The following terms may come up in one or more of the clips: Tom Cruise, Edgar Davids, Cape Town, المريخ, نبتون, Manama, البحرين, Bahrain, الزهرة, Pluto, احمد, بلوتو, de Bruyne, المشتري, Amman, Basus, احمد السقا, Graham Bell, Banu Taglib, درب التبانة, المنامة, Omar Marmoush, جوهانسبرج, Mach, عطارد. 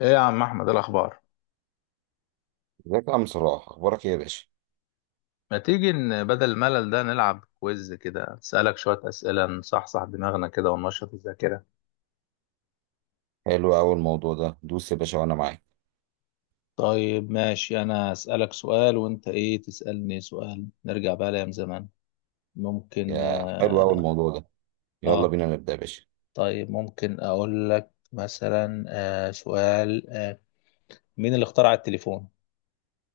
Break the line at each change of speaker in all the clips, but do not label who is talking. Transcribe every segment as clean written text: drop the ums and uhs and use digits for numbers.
ايه يا عم احمد؟ إيه الاخبار؟
ازيك يا عم صلاح، اخبارك ايه يا باشا؟
ما تيجي بدل الملل ده نلعب كويز كده، اسالك شويه اسئله، نصحصح دماغنا كده وننشط الذاكره.
حلو قوي الموضوع ده. دوس يا باشا وانا معاك.
طيب ماشي، أنا أسألك سؤال وأنت إيه تسألني سؤال، نرجع بقى لأيام زمان. ممكن؟
يا حلو قوي الموضوع ده. يلا
آه
بينا نبدا يا باشا.
طيب، ممكن أقول لك مثلا سؤال. مين اللي اخترع التليفون؟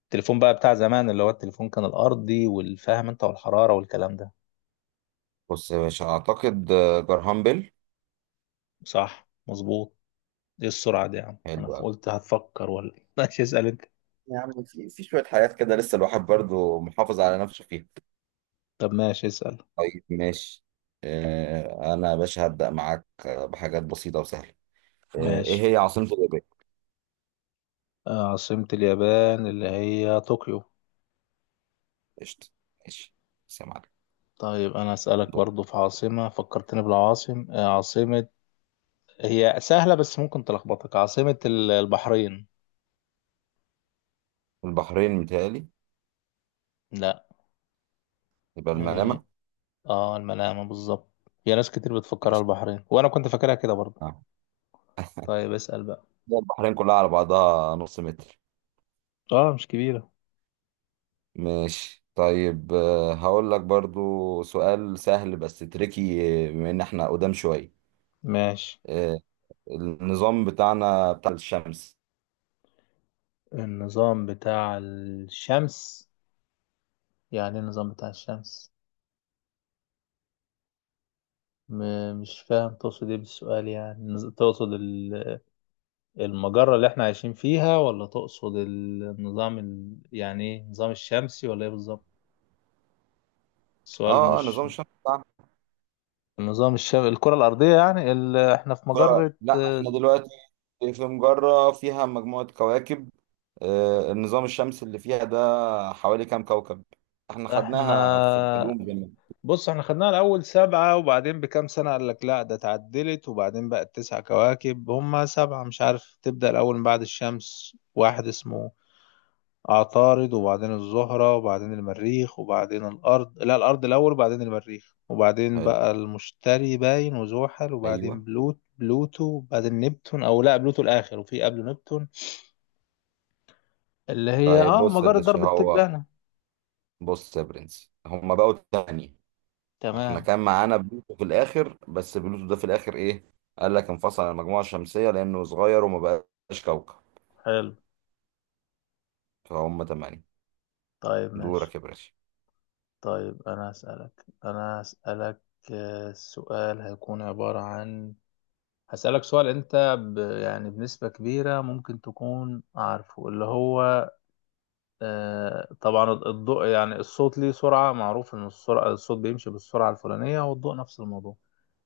التليفون بقى بتاع زمان، اللي هو التليفون كان الأرضي، والفاهم أنت والحرارة والكلام ده.
بص يا باشا، اعتقد جرهام بيل.
صح، مظبوط. ايه السرعة دي يا عم؟
حلو
انا
قوي.
قلت هتفكر ولا إيه؟ ماشي، اسأل انت.
يا عم في شويه حاجات كده لسه الواحد برضو محافظ على نفسه فيها.
طب ماشي، اسأل.
طيب ماشي. انا يا باشا هبدا معاك بحاجات بسيطه وسهله.
ماشي.
ايه هي عاصمه اليابان؟
عاصمة اليابان اللي هي طوكيو.
قشطه. ماشي. بس يا معلم.
طيب انا اسألك
دول.
برضو في عاصمة، فكرتني بالعاصم، عاصمة، هي سهلة بس ممكن تلخبطك. عاصمة البحرين.
البحرين متهيألي.
لا.
يبقى
هي
المنامه.
اه المنامة بالظبط. في ناس كتير بتفكرها
ماشي.
البحرين، وانا كنت فاكرها كده برضو.
اه.
طيب اسأل بقى.
البحرين كلها على بعضها نص متر.
اه مش كبيرة.
ماشي طيب، هقول لك برضو سؤال سهل بس تريكي، بما ان احنا قدام شوية.
ماشي.
آه، النظام بتاعنا بتاع الشمس.
النظام بتاع الشمس؟ يعني ايه النظام بتاع الشمس؟ مش فاهم تقصد ايه بالسؤال، يعني تقصد المجرة اللي احنا عايشين فيها، ولا تقصد النظام يعني ايه، النظام الشمسي ولا ايه بالظبط؟ السؤال مش.
نظام الشمس بتاعنا.
النظام الشمسي، الكرة الأرضية، يعني احنا في مجرة.
لا
اه،
احنا دلوقتي في مجرة فيها مجموعة كواكب. النظام الشمس اللي فيها ده حوالي كام كوكب؟ احنا خدناها في
احنا.
العلوم زمان.
بص، احنا خدناها الأول سبعة، وبعدين بكام سنة قال لك لا ده اتعدلت، وبعدين بقت تسع كواكب. هما سبعة، مش عارف. تبدأ الأول من بعد الشمس، واحد اسمه عطارد، وبعدين الزهرة، وبعدين المريخ، وبعدين الأرض. لا، الأرض الأول وبعدين المريخ، وبعدين
حلو.
بقى المشتري باين وزحل، وبعدين
ايوه.
بلوتو، وبعدين نبتون، أو لا بلوتو الآخر وفي قبله نبتون. اللي هي
طيب بص يا
مجرة
باشا،
درب
هو
التبانة.
بص يا برنس، هما بقوا تاني. احنا
تمام.
كان معانا بلوتو في الاخر، بس بلوتو ده في الاخر ايه؟ قال لك انفصل عن المجموعه الشمسيه لانه صغير وما بقاش كوكب.
حلو.
فهم تمانية.
طيب
دورك
ماشي.
يا باشا.
طيب أنا هسألك. السؤال هيكون عبارة عن، هسألك سؤال أنت يعني بنسبة كبيرة ممكن تكون عارفه. اللي هو طبعا الضوء، يعني الصوت ليه سرعة، معروف إن السرعة الصوت بيمشي بالسرعة الفلانية، والضوء نفس الموضوع.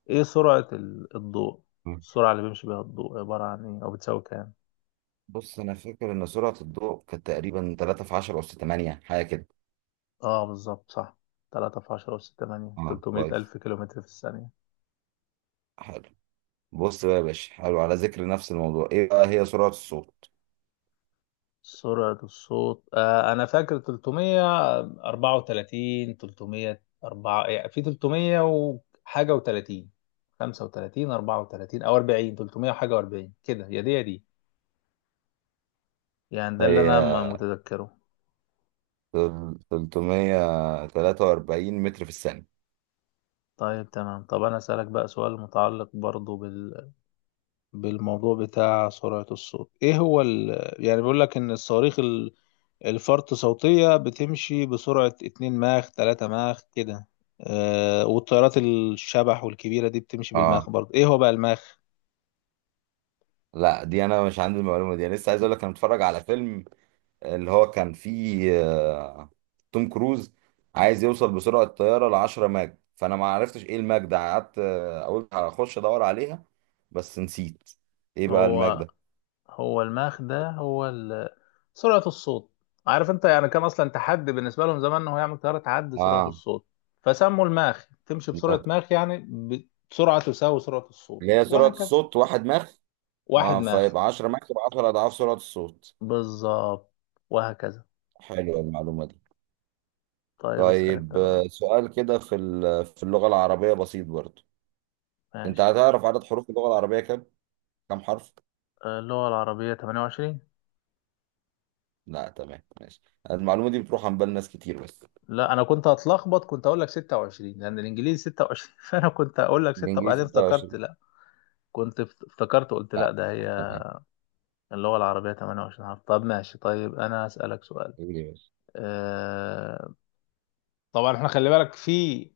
إيه سرعة الضوء؟
مم.
السرعة اللي بيمشي بيها الضوء عبارة عن إيه، أو بتساوي كام؟
بص انا فاكر ان سرعه الضوء كانت تقريبا 3 في 10 اس 8 حاجه كده.
بالظبط، صح. تلاتة في عشرة وستة تمانية،
اه
تلتمية
كويس.
ألف كيلومتر في الثانية.
حلو. بص بقى يا باشا، حلو. على ذكر نفس الموضوع، ايه بقى هي سرعه الصوت؟
سرعة الصوت، أنا فاكر تلتمية أربعة وتلاتين، تلتمية أربعة، يعني في تلتمية وحاجة وتلاتين، خمسة وتلاتين، أربعة وتلاتين أو أربعين، تلتمية وحاجة وأربعين، كده. يا دي يا دي. يعني ده اللي انا
هي
متذكره.
343 متر في الثانيه.
طيب تمام. طب انا اسالك بقى سؤال متعلق برضو بالموضوع بتاع سرعة الصوت. ايه هو يعني بيقول لك ان الصواريخ الفرط صوتية بتمشي بسرعة 2 ماخ 3 ماخ كده. والطيارات الشبح والكبيرة دي بتمشي
اه.
بالماخ برضو. ايه هو بقى الماخ؟
لا، دي انا مش عندي المعلومه دي. انا لسه عايز اقول لك، انا متفرج على فيلم اللي هو كان فيه توم كروز عايز يوصل بسرعة الطيارة ل 10 ماج، فأنا ما عرفتش إيه الماج ده. قعدت أقول هخش أدور عليها. بس نسيت. إيه بقى الماج
هو
ده؟
هو المخ ده، هو سرعة الصوت. عارف انت يعني، كان اصلا تحدي بالنسبة لهم زمان ان هو يعمل طيارة تعدي سرعة
آه
الصوت، فسموا الماخ. تمشي بسرعة ماخ، يعني بسرعة تساوي سرعة الصوت،
اللي هي سرعة
وهكذا.
الصوت واحد ماخ.
واحد ماخ،
فيبقى 10 ماخ يبقى 10 أضعاف سرعة الصوت.
بالظبط، وهكذا.
حلوة المعلومة دي.
طيب اسأل انت
طيب،
بقى.
سؤال كده في اللغة العربية بسيط برضه. أنت
ماشي.
هتعرف عدد حروف اللغة العربية كام؟ كام حرف؟
اللغة العربية 28.
لا تمام ماشي. المعلومة دي بتروح عن بال ناس كتير بس.
لا انا كنت هتلخبط، كنت اقول لك 26 لان الانجليزي 26 فانا كنت اقول لك 6،
الانجليزي
وبعدين افتكرت
26.
لا. كنت افتكرت، قلت لا
لا.
ده هي.
تمام.
اللغة العربية 28 حرف. طب ماشي. طيب أنا هسألك سؤال.
ايه يا باشا؟
أه... طبعا احنا خلي بالك، في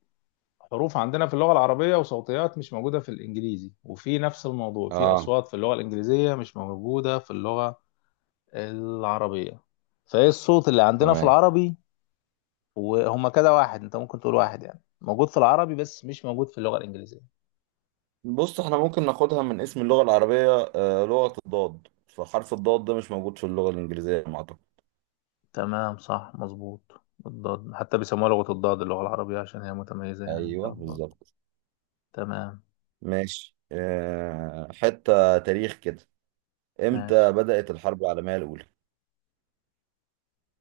حروف عندنا في اللغة العربية وصوتيات مش موجودة في الإنجليزي، وفي نفس الموضوع في
اه
أصوات في اللغة الإنجليزية مش موجودة في اللغة العربية. فإيه الصوت اللي عندنا في
تمام.
العربي، وهما كده واحد، أنت ممكن تقول واحد يعني موجود في العربي بس مش موجود في اللغة الإنجليزية؟
بص، احنا ممكن ناخدها من اسم اللغة العربية، لغة الضاد. فحرف الضاد ده مش موجود في اللغة الإنجليزية على ما أعتقد.
تمام صح مظبوط. الضاد، حتى بيسموها لغة الضاد اللغة العربية عشان هي متميزة يعني
ايوه
فيها الضاد.
بالظبط.
تمام
ماشي. حتة تاريخ كده. امتى
ماشي.
بدأت الحرب العالمية الأولى؟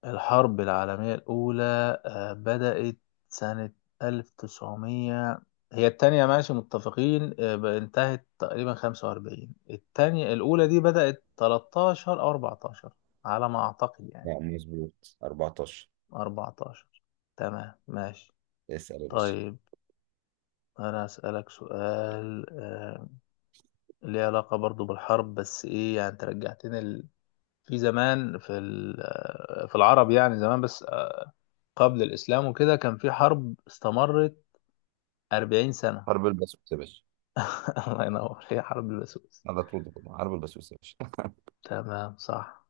الحرب العالمية الأولى بدأت سنة 1900. هي التانية ماشي متفقين، انتهت تقريبا 45. التانية. الأولى دي بدأت 13 أو 14 على ما أعتقد يعني.
لا مظبوط، 14.
14، تمام ماشي.
اسأل يا باشا.
طيب أنا أسألك سؤال، ليه علاقة برضو بالحرب، بس إيه يعني أنت رجعتني في زمان، في ال... آه، في العرب يعني زمان، بس قبل الإسلام وكده كان في حرب استمرت 40 سنة.
حرب البسوس يا باشا.
الله ينور، هي حرب البسوس.
على طول كده، حرب البسوس يا باشا.
تمام صح.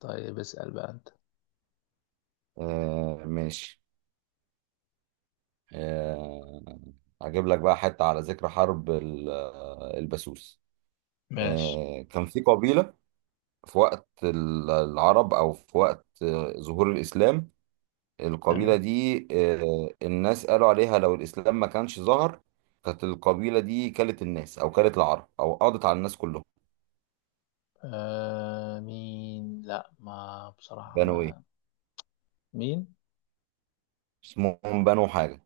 طيب اسأل بقى أنت.
ماشي. آه، هجيب لك بقى حتة على ذكر حرب البسوس.
ماشي
كان في قبيلة في وقت العرب، أو في وقت ظهور الإسلام. القبيلة
تمام.
دي الناس قالوا عليها، لو الإسلام ما كانش ظهر كانت القبيلة دي كلت الناس، أو كلت العرب، أو قضت على الناس كلهم.
مين؟ لا ما بصراحة
بنوا إيه؟
ما. مين؟
اسمهم بنو حاجة.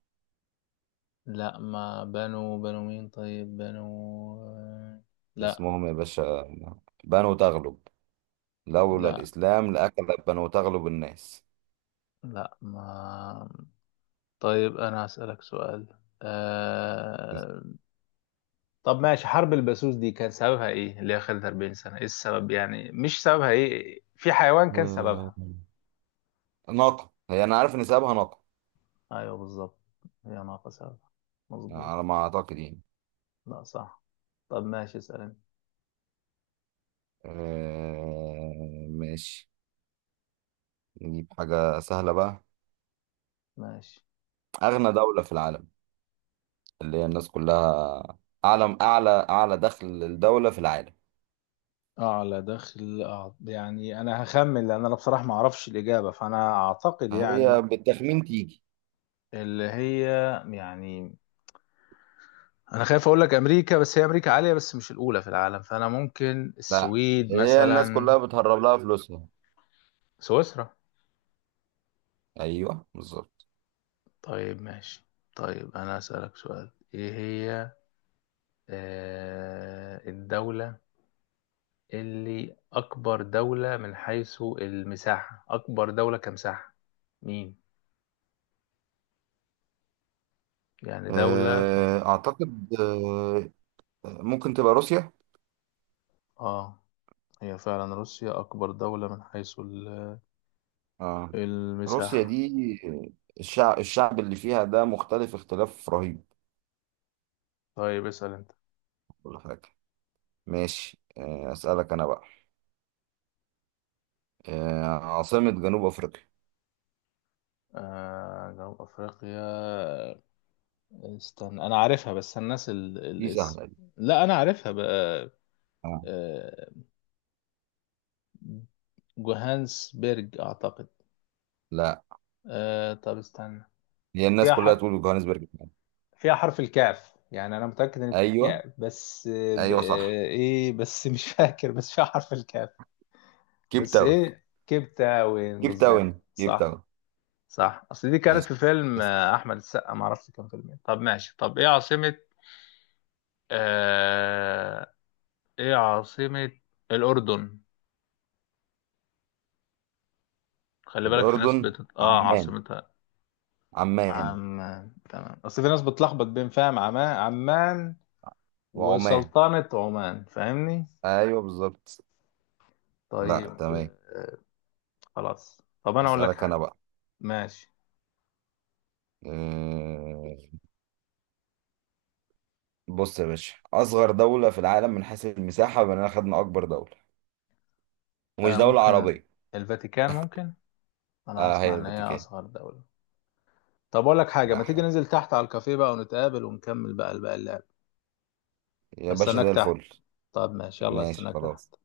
لا ما بنو. بنو مين؟ طيب بنو. آه، لا.
اسمهم يا باشا. بنو تغلب. لولا
لا.
الإسلام لأكلت بنو تغلب الناس.
لا ما. طيب أنا هسألك سؤال. آه... طب ماشي، حرب البسوس دي كان سببها ايه، اللي هي خلت 40 سنة؟ ايه السبب يعني؟ مش سببها ايه؟ في حيوان كان سببها.
ناقة. هي أنا عارف إن سببها ناقة.
ايوه بالظبط. هي ناقص هذا، مظبوط.
على ما أعتقد يعني.
لا صح. طب ماشي، اسأل انت.
ماشي. نجيب حاجة سهلة بقى.
ماشي.
أغنى دولة في العالم، اللي هي الناس كلها. أعلى دخل الدولة في العالم.
أعلى دخل. يعني أنا هخمن لأن أنا بصراحة ما أعرفش الإجابة، فأنا أعتقد يعني.
هي بالتخمين تيجي.
اللي هي يعني، أنا خايف أقول لك أمريكا، بس هي أمريكا عالية بس مش الأولى في العالم، فأنا ممكن
لا،
السويد
هي الناس
مثلا.
كلها بتهرب لها فلوسها.
سويسرا.
أيوه بالظبط.
طيب ماشي. طيب أنا أسألك سؤال، إيه هي الدولة اللي أكبر دولة من حيث المساحة، أكبر دولة كمساحة؟ مين؟ يعني دولة
أعتقد ممكن تبقى روسيا.
آه هي فعلا روسيا أكبر دولة من حيث
آه روسيا
المساحة.
دي، الشعب اللي فيها ده مختلف اختلاف رهيب.
طيب اسأل أنت.
ولا حاجة. ماشي. أسألك أنا بقى عاصمة جنوب أفريقيا؟
جنوب أفريقيا، استنى أنا عارفها بس الناس
دي
الاسم.
سهلة دي.
لا أنا عارفها بقى.
آه.
آه، جوهانسبرج أعتقد.
لا،
طب استنى،
هي الناس
فيها
كلها تقول جوهانسبرج.
فيها حرف الكاف، يعني انا متاكد ان فيها
أيوه.
كاف. بس
أيوه صح.
ايه بس مش فاكر، بس فيها حرف الكاف.
كيب
بس
تاون.
ايه، كبته وين،
كيب
بالظبط
تاون، كيب
صح.
تاون.
صح، اصل دي كانت
ماشي.
في فيلم
بس.
احمد السقا، ما اعرفش كان فيلم ايه. طب ماشي. طب ايه عاصمه. آه... ايه عاصمه الاردن؟ خلي بالك في ناس
الأردن،
بتت... اه
عمان.
عاصمتها
عمان.
عمان. تمام، اصل في ناس بتلخبط بين، فاهم، عمان، عمان
وعمان.
وسلطنه عمان، فاهمني؟
أيوه بالظبط. لا
طيب
تمام.
آه، خلاص. طب انا اقول لك
أسألك أنا
حاجه.
بقى.
ماشي.
آه، بص يا باشا، أصغر دولة في العالم من حيث المساحة، بما إننا خدنا أكبر دولة، ومش دولة
ممكن
عربية.
الفاتيكان ممكن. انا
هي
اسمع ان هي
الفاتيكان.
اصغر دوله. طب اقول لك حاجه، ما
لا
تيجي
حول.
ننزل تحت على الكافيه بقى ونتقابل ونكمل بقى الباقي اللعب.
يا باشا
هستناك
زي
تحت.
الفل.
طب ماشي، يلا،
ماشي
هستناك
خلاص.
تحت.